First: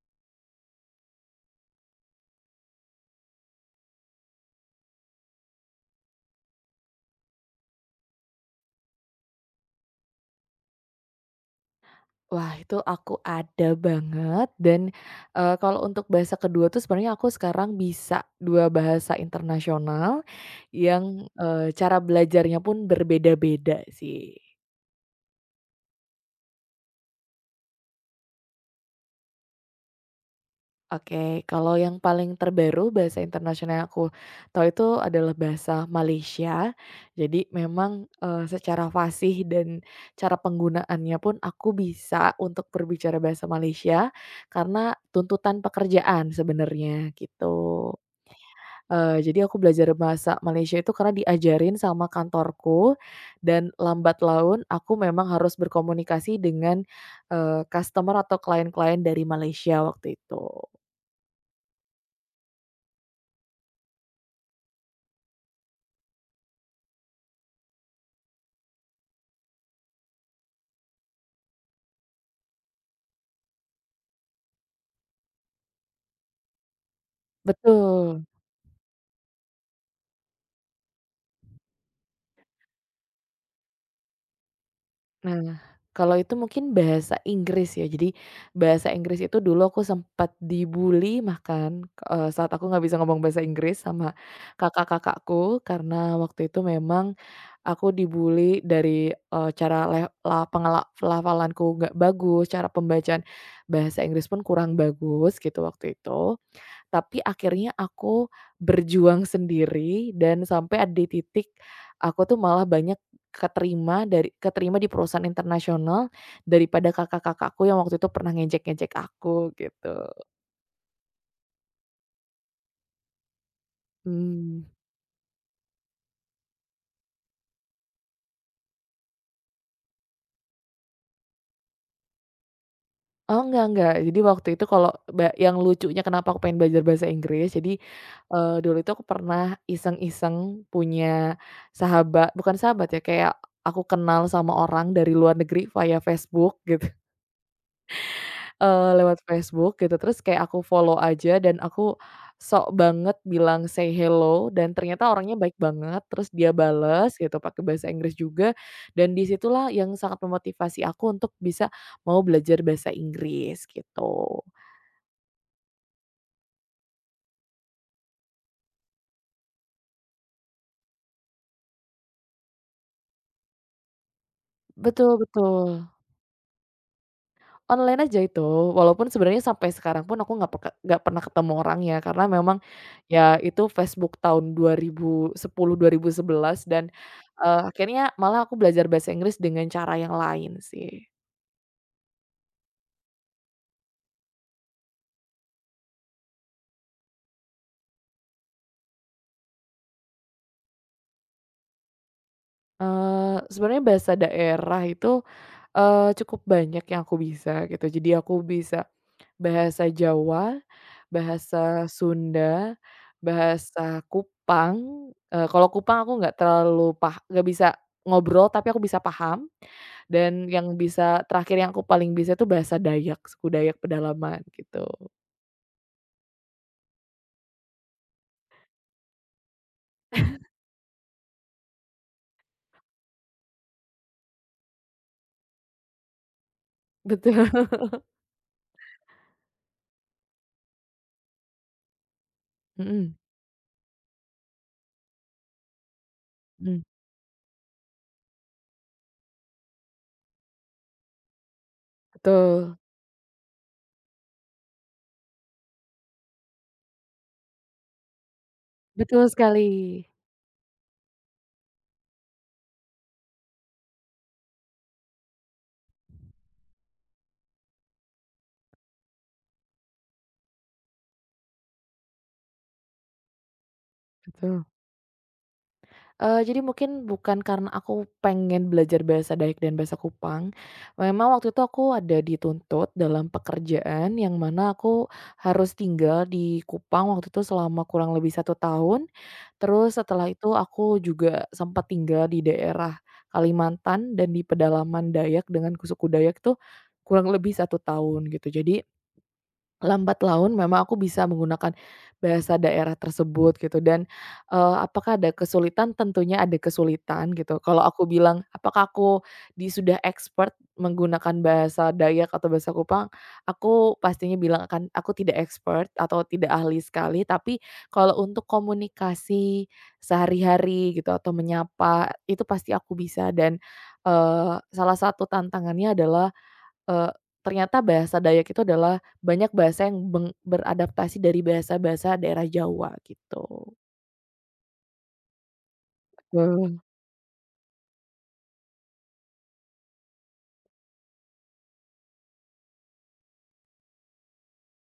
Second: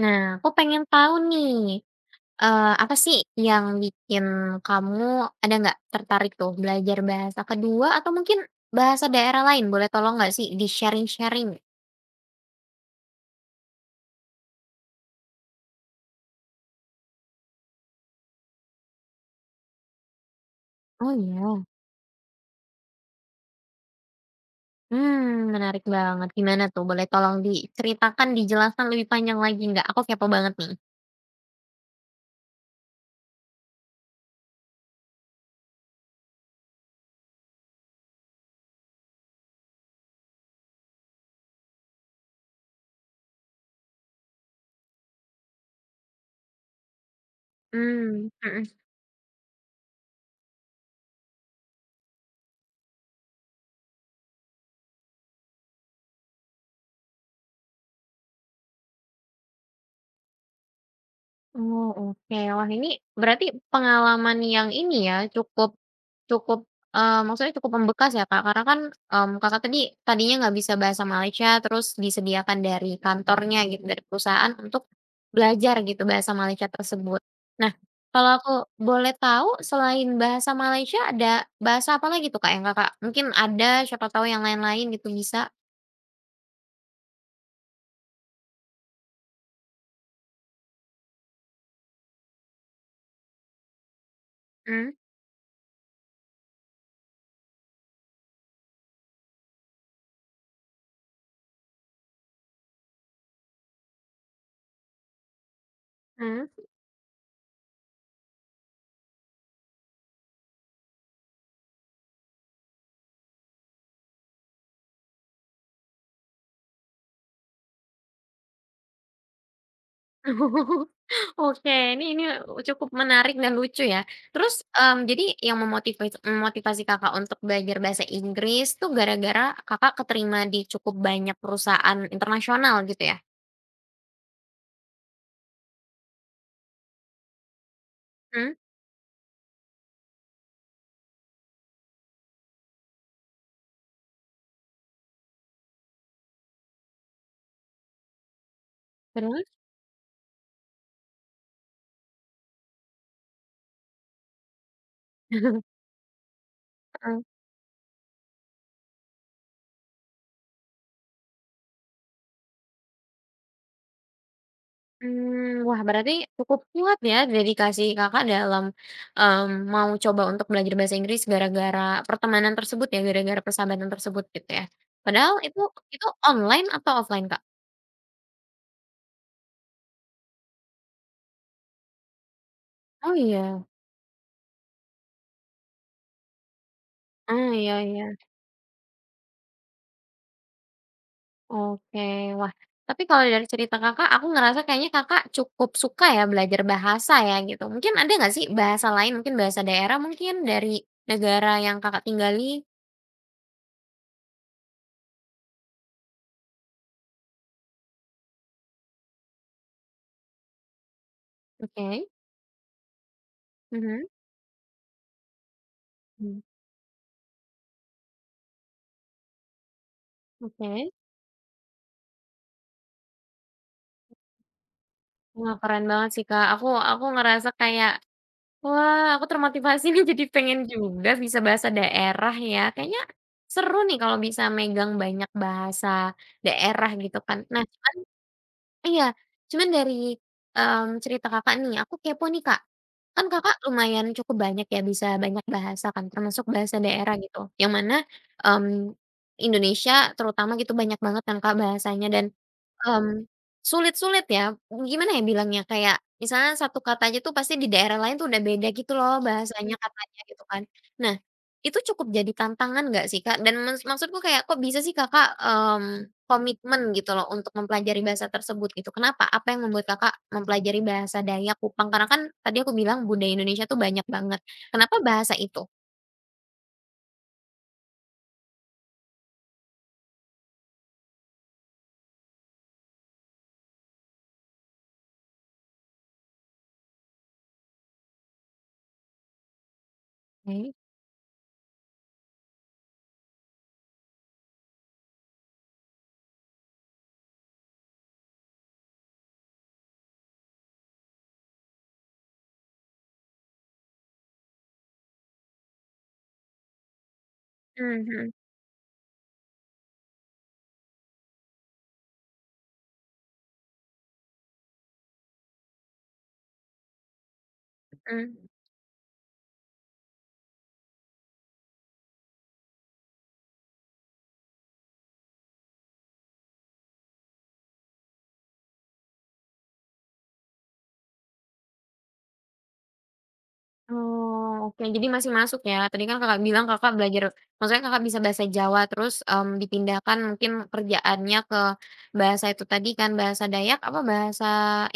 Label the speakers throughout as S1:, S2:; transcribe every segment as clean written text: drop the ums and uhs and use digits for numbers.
S1: Nah, aku pengen tahu nih, apa sih yang bikin kamu ada nggak tertarik tuh belajar bahasa kedua atau mungkin bahasa daerah lain? Boleh tolong nggak sih di-sharing-sharing?
S2: Wah, itu aku ada banget dan kalau untuk bahasa kedua tuh sebenarnya aku sekarang bisa 2 bahasa internasional
S1: Oh,
S2: yang,
S1: iya.
S2: eee, cara belajarnya pun berbeda-beda sih.
S1: Hmm, menarik banget. Gimana tuh? Boleh tolong diceritakan, dijelaskan lebih panjang lagi nggak? Aku kepo banget nih.
S2: Oke, kalau yang paling terbaru bahasa internasional yang aku tahu itu adalah bahasa Malaysia. Jadi memang secara fasih dan cara penggunaannya pun aku bisa untuk berbicara bahasa Malaysia karena tuntutan pekerjaan sebenarnya, gitu.
S1: Mmm. Mhm.
S2: Jadi aku belajar bahasa Malaysia itu karena diajarin sama kantorku dan lambat laun aku memang harus berkomunikasi dengan customer atau klien-klien dari Malaysia waktu itu.
S1: Oh, oke. Wah, ini berarti pengalaman yang ini ya, cukup cukup, eee, maksudnya cukup membekas ya, Kak, karena kan, Kakak tadi tadinya nggak bisa bahasa Malaysia, terus disediakan dari kantornya gitu, dari perusahaan untuk belajar gitu bahasa Malaysia tersebut. Nah,
S2: Betul.
S1: kalau aku boleh tahu selain bahasa Malaysia ada bahasa apa lagi tuh, Kak, yang Kakak mungkin ada, siapa tahu yang lain-lain gitu bisa?
S2: Nah, kalau itu mungkin bahasa Inggris ya. Jadi, bahasa Inggris itu dulu aku sempat dibully makan saat aku nggak bisa ngomong bahasa Inggris sama
S1: Mmm,
S2: kakak-kakakku, karena waktu itu memang aku dibully dari cara le la pengela pelafalanku nggak bagus, cara pembacaan bahasa Inggris pun kurang bagus gitu waktu itu.
S1: mhm.
S2: Tapi akhirnya aku berjuang sendiri dan sampai ada di titik aku tuh malah banyak keterima di perusahaan internasional daripada kakak-kakakku yang waktu itu pernah ngejek-ngejek aku gitu.
S1: Oke, ini cukup menarik dan lucu ya. Terus,
S2: Mmm,
S1: mmm, jadi yang memotivasi memotivasi Kakak untuk belajar bahasa Inggris tuh gara-gara Kakak keterima di cukup banyak perusahaan internasional gitu ya?
S2: oh, enggak, jadi waktu itu kalau yang lucunya kenapa aku pengen belajar bahasa Inggris, jadi,
S1: Mhm,
S2: eee, dulu itu aku pernah iseng-iseng punya sahabat bukan sahabat ya, kayak aku kenal sama orang dari luar negeri via Facebook gitu. Lewat
S1: terus?
S2: Facebook gitu, terus kayak aku follow aja dan aku sok banget bilang say hello dan ternyata orangnya baik banget, terus dia bales
S1: Heeh,
S2: gitu pakai bahasa Inggris juga dan di situlah yang sangat memotivasi aku untuk bisa mau belajar bahasa Inggris gitu.
S1: mmm, wah berarti cukup kuat ya dedikasi Kakak dalam, mau coba untuk belajar bahasa Inggris gara-gara pertemanan tersebut ya, gara-gara persahabatan tersebut gitu ya?
S2: Betul
S1: Padahal itu
S2: betul.
S1: itu online atau offline, Kak?
S2: Online aja itu, walaupun sebenarnya sampai sekarang pun aku nggak pernah ketemu orangnya karena memang
S1: Oh
S2: ya
S1: iya.
S2: itu Facebook tahun 2010, 2011 dan,
S1: Oh,
S2: eee,
S1: iya
S2: akhirnya
S1: iya.
S2: malah aku belajar bahasa Inggris dengan cara yang lain sih.
S1: Oke, wah, tapi kalau dari cerita Kakak, aku ngerasa kayaknya Kakak cukup suka ya belajar bahasa ya gitu. Mungkin ada nggak sih bahasa lain, mungkin bahasa daerah mungkin dari negara yang Kakak tinggali?
S2: Sebenarnya bahasa daerah itu cukup banyak yang aku bisa gitu. Jadi aku bisa bahasa Jawa, bahasa
S1: Oke,
S2: Sunda, bahasa
S1: mhm,
S2: Kupang, kalau Kupang aku nggak
S1: mmm,
S2: terlalu pah nggak bisa ngobrol tapi aku bisa paham, dan yang
S1: oke.
S2: bisa terakhir yang aku paling bisa itu bahasa Dayak, suku Dayak pedalaman gitu.
S1: Wah, keren banget sih, Kak. Aku ngerasa kayak, wah, aku termotivasi nih jadi pengen juga bisa bahasa daerah ya. Kayaknya seru nih kalau bisa megang banyak bahasa daerah gitu kan.
S2: Betul,
S1: Nah, cuman iya, cuman dari, cerita Kakak nih, aku kepo nih, Kak.
S2: mhm
S1: Kan Kakak lumayan cukup banyak ya, bisa banyak bahasa kan, termasuk bahasa
S2: mhm,
S1: daerah gitu, yang mana, mmm, Indonesia terutama gitu banyak banget kan Kak bahasanya dan,
S2: betul,
S1: mmm, sulit-sulit ya, gimana ya bilangnya, kayak misalnya satu kata aja tuh pasti di daerah lain tuh udah beda gitu loh
S2: betul sekali,
S1: bahasanya. Mhm, katanya gitu kan. Nah, itu cukup jadi tantangan nggak sih, Kak? Dan maksudku kayak kok bisa sih Kakak, komitmen gitu loh untuk mempelajari bahasa tersebut gitu, kenapa? Apa yang membuat Kakak mempelajari bahasa Dayak, Kupang? Karena kan tadi aku bilang budaya Indonesia tuh banyak banget,
S2: betul.
S1: kenapa bahasa itu?
S2: Jadi mungkin bukan karena aku pengen belajar bahasa Dayak dan bahasa Kupang, memang waktu itu aku ada dituntut dalam pekerjaan yang mana aku harus tinggal di Kupang waktu itu selama kurang lebih satu tahun, terus setelah itu
S1: Oke.
S2: aku juga sempat tinggal di daerah Kalimantan dan di pedalaman Dayak dengan suku Dayak tuh kurang lebih satu tahun gitu. Jadi lambat laun memang aku bisa menggunakan bahasa daerah tersebut gitu dan apakah ada kesulitan? Tentunya ada kesulitan gitu. Kalau aku
S1: Mhm
S2: bilang, apakah aku sudah expert menggunakan bahasa Dayak atau bahasa Kupang? Aku pastinya bilang akan aku tidak expert atau tidak ahli sekali, tapi kalau untuk
S1: mhm.
S2: komunikasi sehari-hari gitu atau menyapa, itu pasti aku bisa dan salah satu tantangannya adalah Eee, ternyata bahasa Dayak itu adalah banyak bahasa yang beradaptasi dari bahasa-bahasa daerah Jawa gitu.
S1: Oh, oke. Jadi masih masuk ya? Tadi kan Kakak bilang
S2: Betul.
S1: Kakak belajar maksudnya Kakak bisa bahasa Jawa terus, dipindahkan mungkin kerjaannya ke bahasa itu tadi kan, bahasa Dayak apa bahasa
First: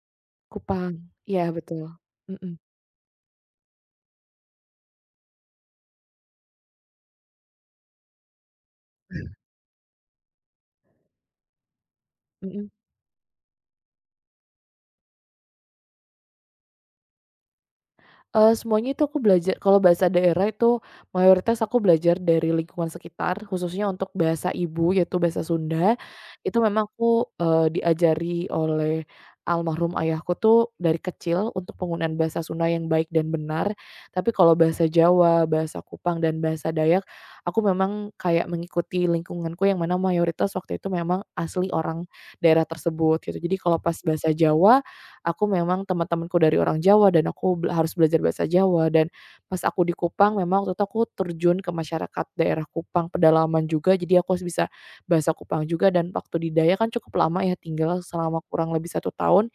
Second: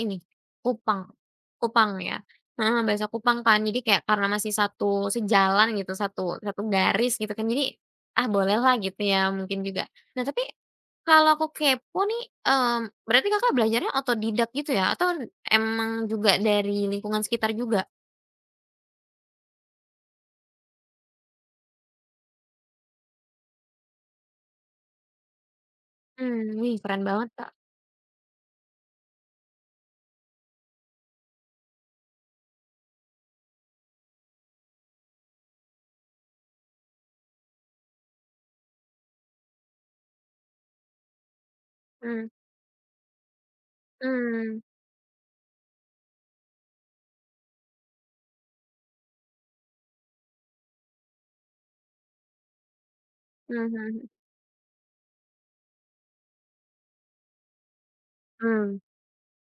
S1: ini,
S2: Kupang,
S1: Kupang?
S2: iya betul.
S1: Kupang ya?
S2: Mhm,
S1: Heeh, bahasa Kupang kan. Jadi kayak karena masih satu sejalan gitu, satu satu garis gitu kan, jadi, ah, bolehlah gitu ya mungkin juga. Nah, tapi kalau aku kepo nih,
S2: mhm.
S1: berarti Kakak belajarnya otodidak gitu ya? Atau emang juga dari lingkungan sekitar juga?
S2: Semuanya itu aku belajar kalau bahasa daerah itu mayoritas aku belajar dari lingkungan sekitar, khususnya untuk bahasa ibu yaitu bahasa Sunda,
S1: Mmm,
S2: itu
S1: wih
S2: memang
S1: keren banget
S2: aku,
S1: Kak,
S2: eee, diajari oleh almarhum ayahku tuh dari kecil untuk penggunaan bahasa Sunda yang baik dan benar. Tapi kalau bahasa Jawa, bahasa Kupang, dan bahasa Dayak, aku memang kayak mengikuti lingkunganku yang mana mayoritas waktu itu memang asli orang
S1: mmm,
S2: daerah tersebut gitu. Jadi kalau pas bahasa
S1: mmm,
S2: Jawa, aku memang teman-temanku dari orang Jawa dan aku harus belajar bahasa Jawa dan pas aku di Kupang memang waktu itu aku terjun ke masyarakat daerah Kupang,
S1: mhm
S2: pedalaman
S1: mhm
S2: juga
S1: mhm,
S2: jadi aku harus bisa bahasa Kupang juga dan waktu di Dayak kan cukup lama ya tinggal selama kurang
S1: mmm,
S2: lebih satu tahun.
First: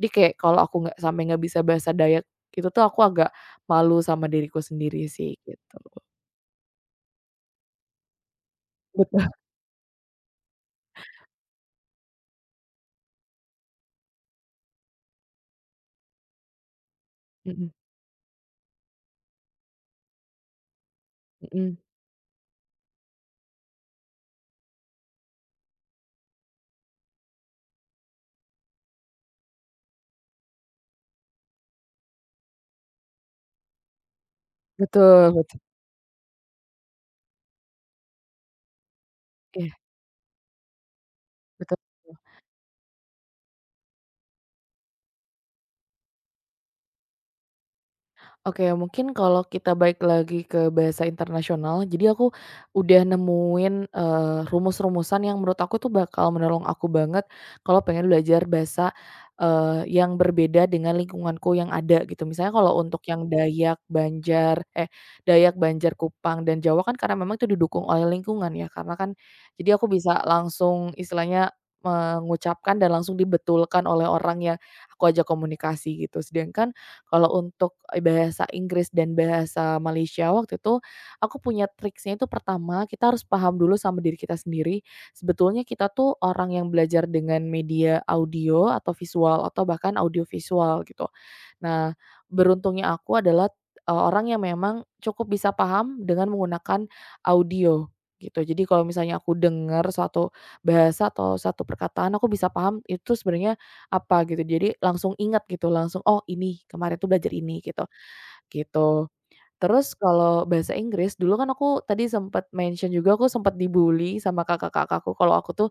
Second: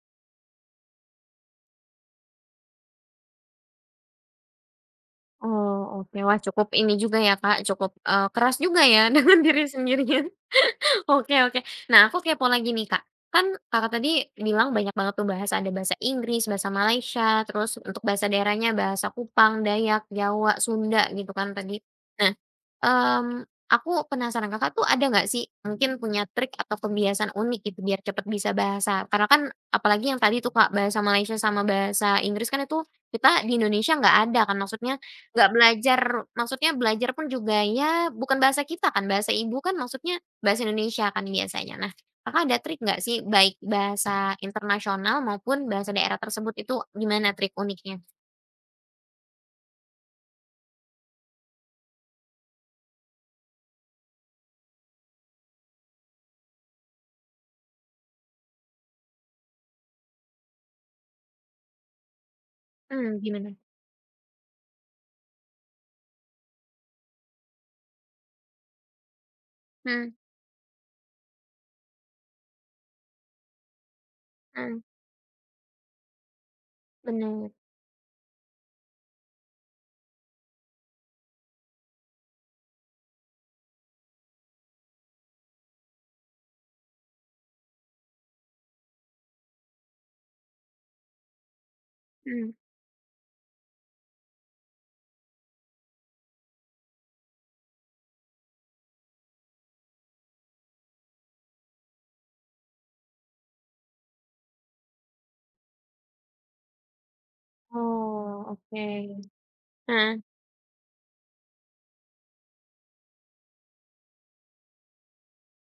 S2: Jadi kayak kalau aku nggak bisa bahasa Dayak itu tuh aku agak malu sama diriku sendiri sih gitu.
S1: oh oke wah cukup ini juga ya Kak cukup, keras juga ya
S2: Betul.
S1: dengan diri sendiri. Oke oke. Nah, aku kepo lagi nih, Kak. Kan Kakak tadi bilang banyak banget tuh bahasa, ada bahasa Inggris, bahasa Malaysia,
S2: Mhm
S1: terus untuk bahasa daerahnya bahasa Kupang, Dayak, Jawa, Sunda gitu kan
S2: mhm.
S1: tadi. Nah, mmm, aku penasaran Kakak tuh ada nggak sih mungkin punya trik atau kebiasaan unik gitu biar cepet bisa bahasa? Karena kan apalagi yang tadi tuh, Kak, bahasa Malaysia sama bahasa Inggris kan itu kita di Indonesia nggak ada kan, maksudnya
S2: Betul
S1: nggak
S2: betul.
S1: belajar maksudnya belajar pun juga ya bukan bahasa kita kan, bahasa ibu
S2: Iya,
S1: kan maksudnya bahasa Indonesia kan biasanya. Nah,
S2: betul.
S1: Kakak ada trik nggak sih baik bahasa internasional maupun bahasa daerah tersebut itu gimana trik uniknya?
S2: Oke, mungkin kalau kita balik lagi ke bahasa internasional, jadi aku udah nemuin rumus-rumusan yang menurut aku tuh bakal menolong aku banget kalau pengen belajar bahasa yang berbeda dengan lingkunganku yang ada gitu. Misalnya kalau untuk
S1: Mmm,
S2: yang
S1: gimana?
S2: Dayak, Banjar, Kupang, dan Jawa kan karena memang itu didukung oleh lingkungan ya, karena kan jadi aku
S1: Mhm
S2: bisa langsung istilahnya mengucapkan dan langsung dibetulkan oleh orang yang
S1: mhm,
S2: aku ajak komunikasi gitu. Sedangkan kalau
S1: bener,
S2: untuk bahasa Inggris dan bahasa Malaysia waktu itu, aku punya triksnya itu pertama kita harus paham dulu sama diri kita sendiri, sebetulnya kita tuh orang yang belajar dengan media audio atau visual atau bahkan audio visual gitu. Nah,
S1: mhm.
S2: beruntungnya aku adalah orang yang memang cukup bisa paham dengan menggunakan audio, gitu. Jadi kalau misalnya aku dengar suatu bahasa atau satu perkataan, aku bisa paham itu sebenarnya apa, gitu. Jadi langsung ingat gitu, langsung, "Oh ini, kemarin tuh belajar ini," gitu,
S1: Oh, oke.
S2: gitu. Terus
S1: Heeh.
S2: kalau bahasa Inggris, dulu kan aku tadi sempat mention juga, aku sempat dibully sama kakak-kakakku kalau aku tuh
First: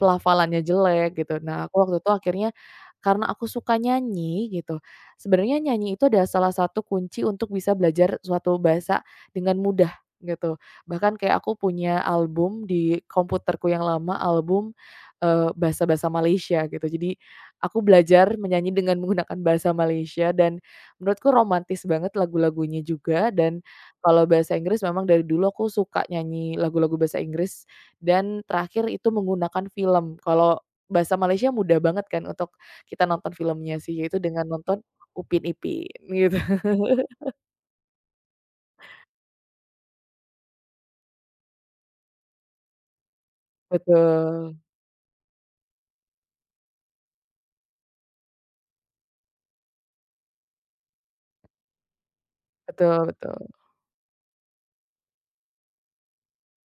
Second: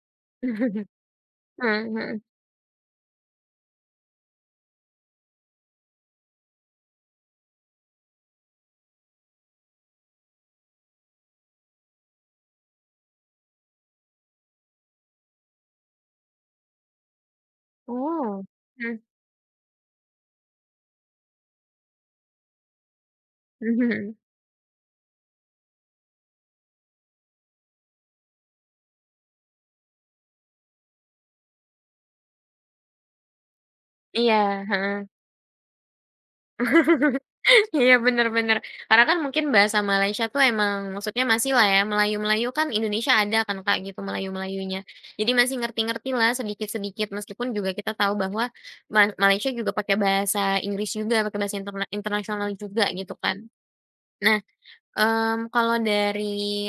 S2: pelafalannya jelek gitu. Nah,
S1: Heeh
S2: aku waktu itu
S1: heeh.
S2: akhirnya karena aku suka nyanyi gitu, sebenarnya nyanyi itu adalah salah satu kunci untuk bisa belajar suatu bahasa dengan mudah gitu. Bahkan kayak aku punya album di komputerku yang lama, album bahasa-bahasa Malaysia gitu. Jadi aku belajar
S1: Oh.
S2: menyanyi dengan
S1: Mhm
S2: menggunakan bahasa Malaysia dan menurutku romantis banget lagu-lagunya juga dan kalau bahasa Inggris memang dari dulu aku suka nyanyi lagu-lagu bahasa Inggris dan terakhir itu menggunakan film. Kalau bahasa Malaysia mudah banget kan untuk kita nonton filmnya sih, yaitu dengan
S1: Iya,
S2: nonton
S1: heeh.
S2: Upin Ipin gitu.
S1: Iya, bener bener. Karena kan mungkin bahasa Malaysia tuh emang maksudnya masih lah ya, Melayu-Melayu kan Indonesia ada kan Kak, gitu
S2: Betul,
S1: Melayu-Melayunya. Jadi masih ngerti-ngertilah sedikit-sedikit, meskipun juga kita tahu bahwa Malaysia juga pakai bahasa Inggris juga, pakai bahasa internasional juga
S2: betul
S1: gitu kan.
S2: betul.
S1: Nah, kalau dari,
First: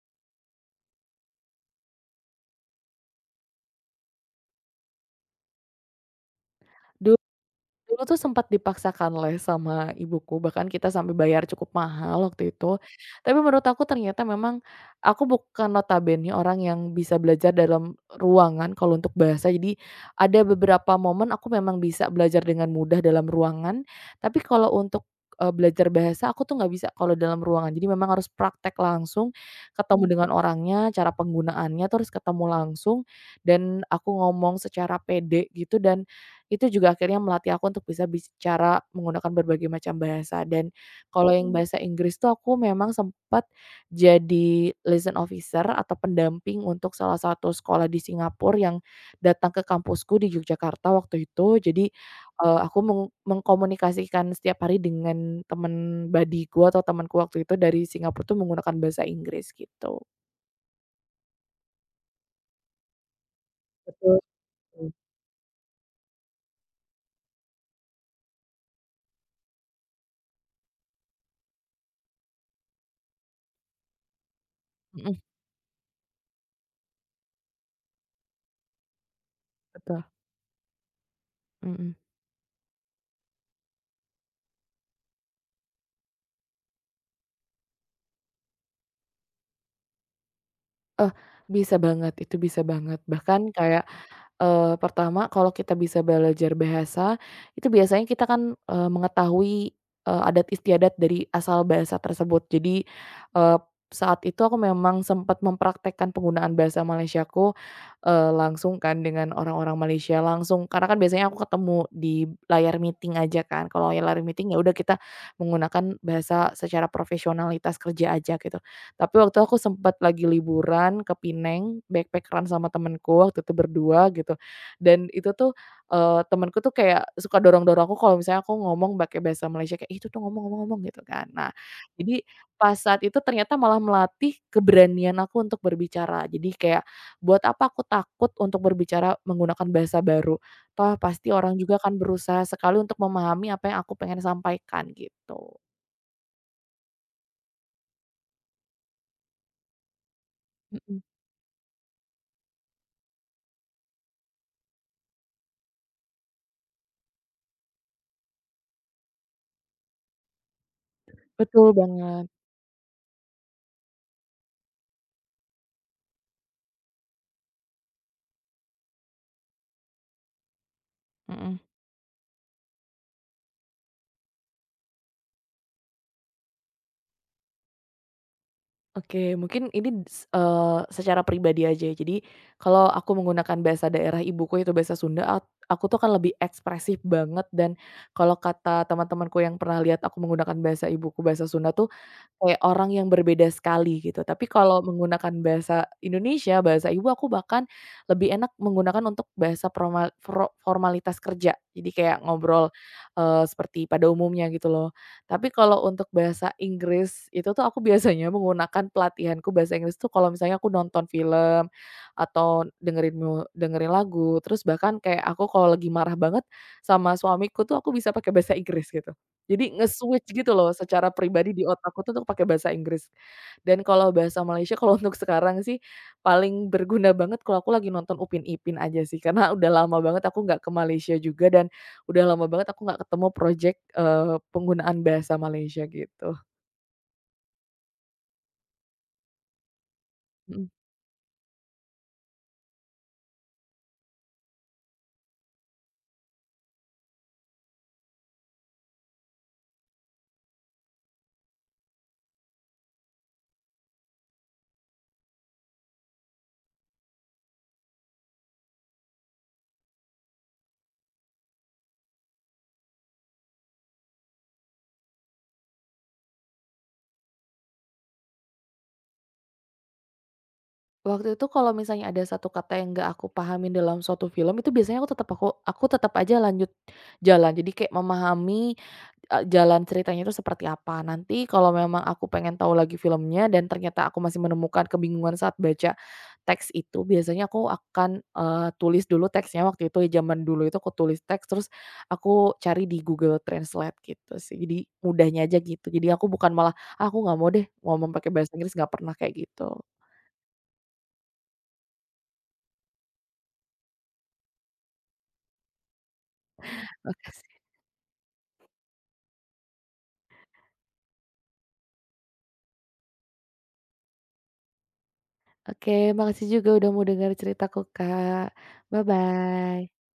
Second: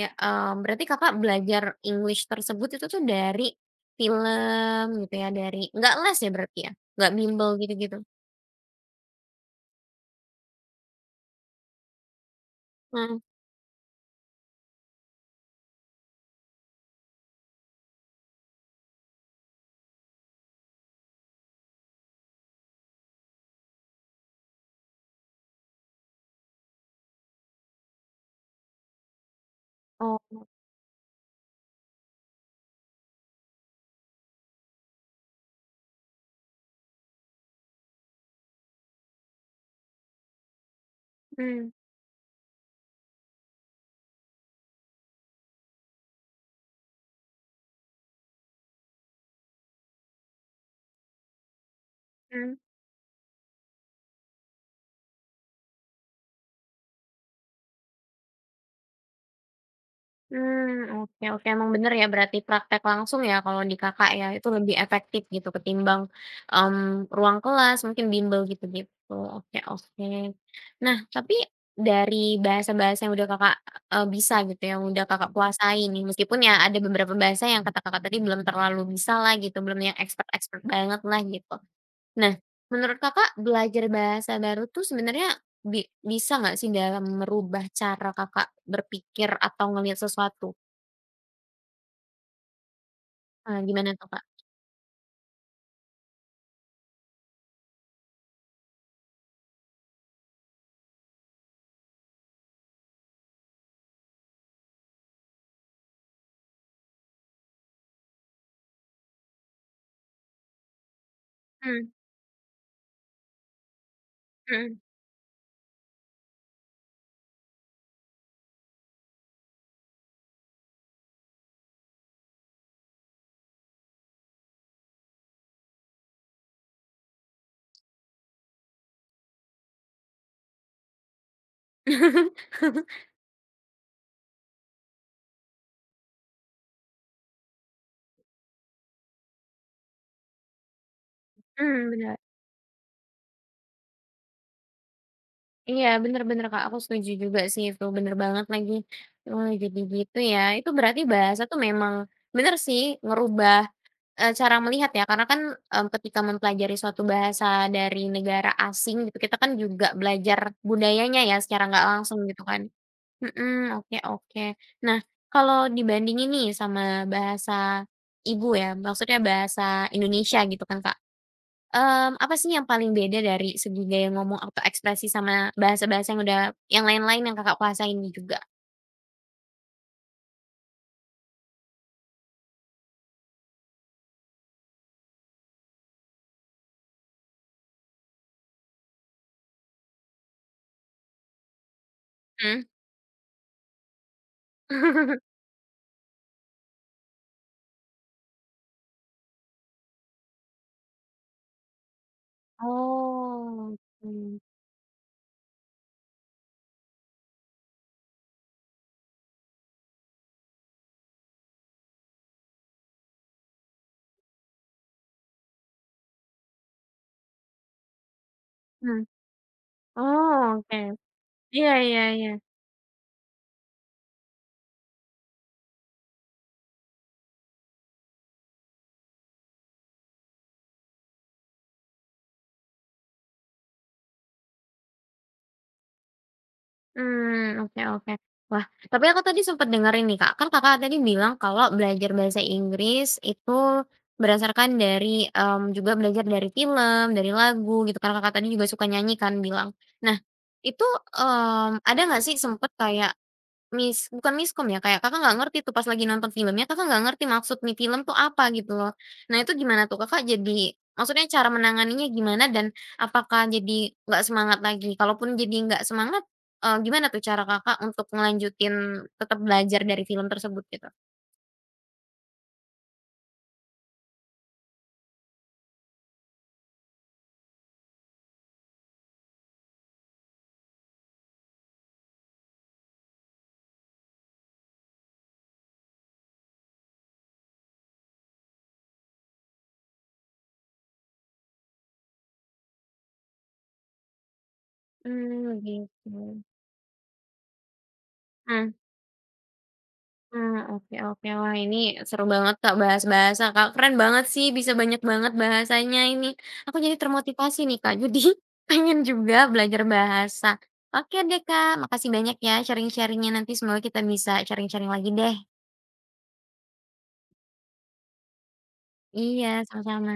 S1: berarti Kakak belajar English tersebut itu tuh dari film gitu ya, dari nggak les ya berarti ya? Nggak bimbel gitu-gitu?
S2: Dulu tuh sempat dipaksakan les sama ibuku, bahkan kita sampai bayar cukup mahal waktu itu.
S1: Mhm.
S2: Tapi menurut aku ternyata memang aku bukan notabene orang yang bisa belajar dalam ruangan kalau untuk bahasa. Jadi ada beberapa momen aku memang bisa belajar dengan mudah dalam ruangan, tapi kalau untuk, belajar bahasa aku tuh nggak bisa kalau dalam ruangan. Jadi memang harus praktek langsung, ketemu dengan
S1: Oh.
S2: orangnya, cara penggunaannya tuh harus ketemu langsung, dan aku ngomong secara pede gitu dan itu juga akhirnya melatih aku untuk bisa bicara menggunakan berbagai macam bahasa dan kalau yang
S1: Mmm,
S2: bahasa Inggris tuh aku memang sempat jadi liaison officer atau pendamping untuk salah satu sekolah di Singapura yang datang ke kampusku di Yogyakarta waktu itu. Jadi,
S1: mhm.
S2: eee, aku mengkomunikasikan setiap hari dengan teman badiku atau temanku waktu itu dari Singapura tuh menggunakan bahasa Inggris gitu.
S1: Hmm, oke oke, emang bener ya berarti praktek langsung ya kalau di Kakak
S2: Betul,
S1: ya, itu lebih
S2: mmm.
S1: efektif gitu ketimbang, ruang kelas mungkin bimbel gitu-gitu, oke oke. Nah tapi dari bahasa-bahasa yang udah Kakak, bisa gitu yang udah
S2: Mhm,
S1: Kakak Mhm. kuasai nih meskipun ya ada beberapa bahasa yang kata Kakak tadi belum terlalu bisa lah gitu, belum yang
S2: betul,
S1: expert-expert banget lah gitu.
S2: mhm.
S1: Nah menurut Kakak belajar bahasa baru tuh sebenarnya bisa nggak sih dalam merubah cara Kakak berpikir atau ngelihat sesuatu?
S2: Eh, bisa banget, itu bisa banget. Bahkan
S1: Ah
S2: kayak
S1: gimana tuh, Kak?
S2: Pertama kalau kita bisa belajar bahasa, itu biasanya kita kan mengetahui adat istiadat dari asal bahasa tersebut. Jadi, eee, saat itu aku memang sempat mempraktekkan penggunaan bahasa Malaysiaku langsung kan dengan orang-orang Malaysia langsung. Karena kan biasanya aku ketemu
S1: Mhm,
S2: di layar meeting aja kan, kalau layar meeting ya udah
S1: mhm.
S2: kita menggunakan bahasa secara profesionalitas kerja aja gitu. Tapi waktu aku sempet lagi liburan ke Pineng, backpackeran sama temenku waktu itu berdua gitu, dan itu tuh temenku tuh kayak suka dorong-dorong aku kalau misalnya aku ngomong pakai bahasa Malaysia kayak, "Ih, itu tuh ngomong ngomong gitu kan. Nah, jadi pas saat itu ternyata malah melatih keberanian aku untuk berbicara. Jadi kayak, buat apa aku takut untuk berbicara menggunakan bahasa baru, toh pasti orang juga
S1: Mhm,
S2: akan
S1: bener.
S2: berusaha sekali untuk memahami apa yang aku pengen sampaikan gitu.
S1: Iya, bener bener, Kak, aku setuju juga sih itu, bener banget lagi. Oh, jadi gitu ya. Itu berarti
S2: Mhm,
S1: bahasa tuh memang bener sih ngerubah, cara melihat ya, karena kan, ketika mempelajari suatu bahasa dari negara asing gitu, kita kan juga belajar budayanya ya secara
S2: betul
S1: nggak langsung
S2: banget,
S1: gitu kan. Mhm, oke oke. Nah, kalau dibandingin nih sama bahasa ibu ya, maksudnya bahasa Indonesia gitu kan, Kak.
S2: mhm.
S1: Mmm, apa sih yang paling beda dari segi gaya ngomong atau ekspresi sama bahasa-bahasa yang udah yang lain-lain yang Kakak kuasain nih juga?
S2: Oke, mungkin ini secara pribadi aja ya. Jadi, kalau aku menggunakan bahasa daerah ibuku itu bahasa Sunda, aku tuh kan lebih ekspresif banget dan kalau kata teman-temanku yang pernah lihat aku menggunakan bahasa ibuku, bahasa Sunda tuh, kayak
S1: Mhm.
S2: orang yang berbeda sekali gitu. Tapi kalau menggunakan bahasa Indonesia, bahasa ibu, aku bahkan lebih enak menggunakan untuk bahasa formal formalitas kerja. Jadi kayak ngobrol
S1: Oh,
S2: seperti pada
S1: oke.
S2: umumnya gitu loh. Tapi kalau untuk bahasa Inggris itu tuh aku biasanya menggunakan pelatihanku bahasa Inggris tuh kalau misalnya aku nonton film atau dengerin lagu, terus bahkan kayak aku kalau lagi marah banget sama suamiku tuh aku bisa pakai bahasa Inggris
S1: Mhm.
S2: gitu. Jadi nge-switch gitu
S1: Oh,
S2: loh
S1: oke.
S2: secara pribadi di
S1: Iya iya
S2: otakku tuh untuk
S1: iya.
S2: pakai bahasa Inggris. Dan kalau bahasa Malaysia kalau untuk sekarang sih paling berguna banget kalau aku lagi nonton Upin Ipin aja sih, karena udah lama banget aku nggak ke Malaysia juga dan udah lama banget aku nggak ketemu projek penggunaan bahasa Malaysia gitu.
S1: Mmm, oke oke. Wah, tapi aku tadi sempet dengerin nih, Kak, kan
S2: Mhm.
S1: Kakak tadi bilang kalau belajar bahasa Inggris itu berdasarkan dari, juga belajar dari film, dari lagu gitu kan Kakak tadi juga suka nyanyi kan bilang. Nah, itu, ada nggak sih sempet kayak bukan miskom ya, kayak Kakak nggak ngerti tuh pas lagi nonton filmnya, Kakak nggak ngerti maksud nih film tuh apa gitu loh. Nah itu gimana tuh Kakak jadi maksudnya cara menanganinya gimana dan apakah jadi nggak semangat lagi? Kalaupun jadi nggak semangat, gimana tuh cara Kakak untuk ngelanjutin tetap belajar dari film tersebut gitu?
S2: Waktu itu kalau misalnya ada satu kata yang nggak aku pahamin dalam suatu film itu biasanya aku tetap aja lanjut jalan. Jadi kayak memahami jalan ceritanya itu seperti apa. Nanti kalau memang aku pengen tahu lagi filmnya dan ternyata aku masih menemukan kebingungan saat baca teks itu, biasanya aku akan tulis dulu teksnya waktu itu ya zaman dulu itu aku tulis teks terus aku cari di Google Translate gitu sih. Jadi mudahnya
S1: Mmm,
S2: aja gitu. Jadi
S1: gitu.
S2: aku bukan malah, "Ah, aku nggak mau deh ngomong pakai bahasa
S1: Mmm.
S2: Inggris," nggak pernah kayak gitu.
S1: Nah, oke oke. Wah, ini seru banget, Kak, bahas bahasa, Kak. Keren banget sih bisa banyak banget bahasanya ini. Aku jadi
S2: Makasih.
S1: termotivasi nih, Kak. Jadi pengen juga belajar bahasa. Oke deh, Kak. Makasih banyak ya sharing sharing nanti semoga kita bisa sharing-sharing lagi deh.
S2: Oke, makasih juga udah mau dengar ceritaku, Kak.
S1: Iya,
S2: Bye-bye.
S1: sama-sama.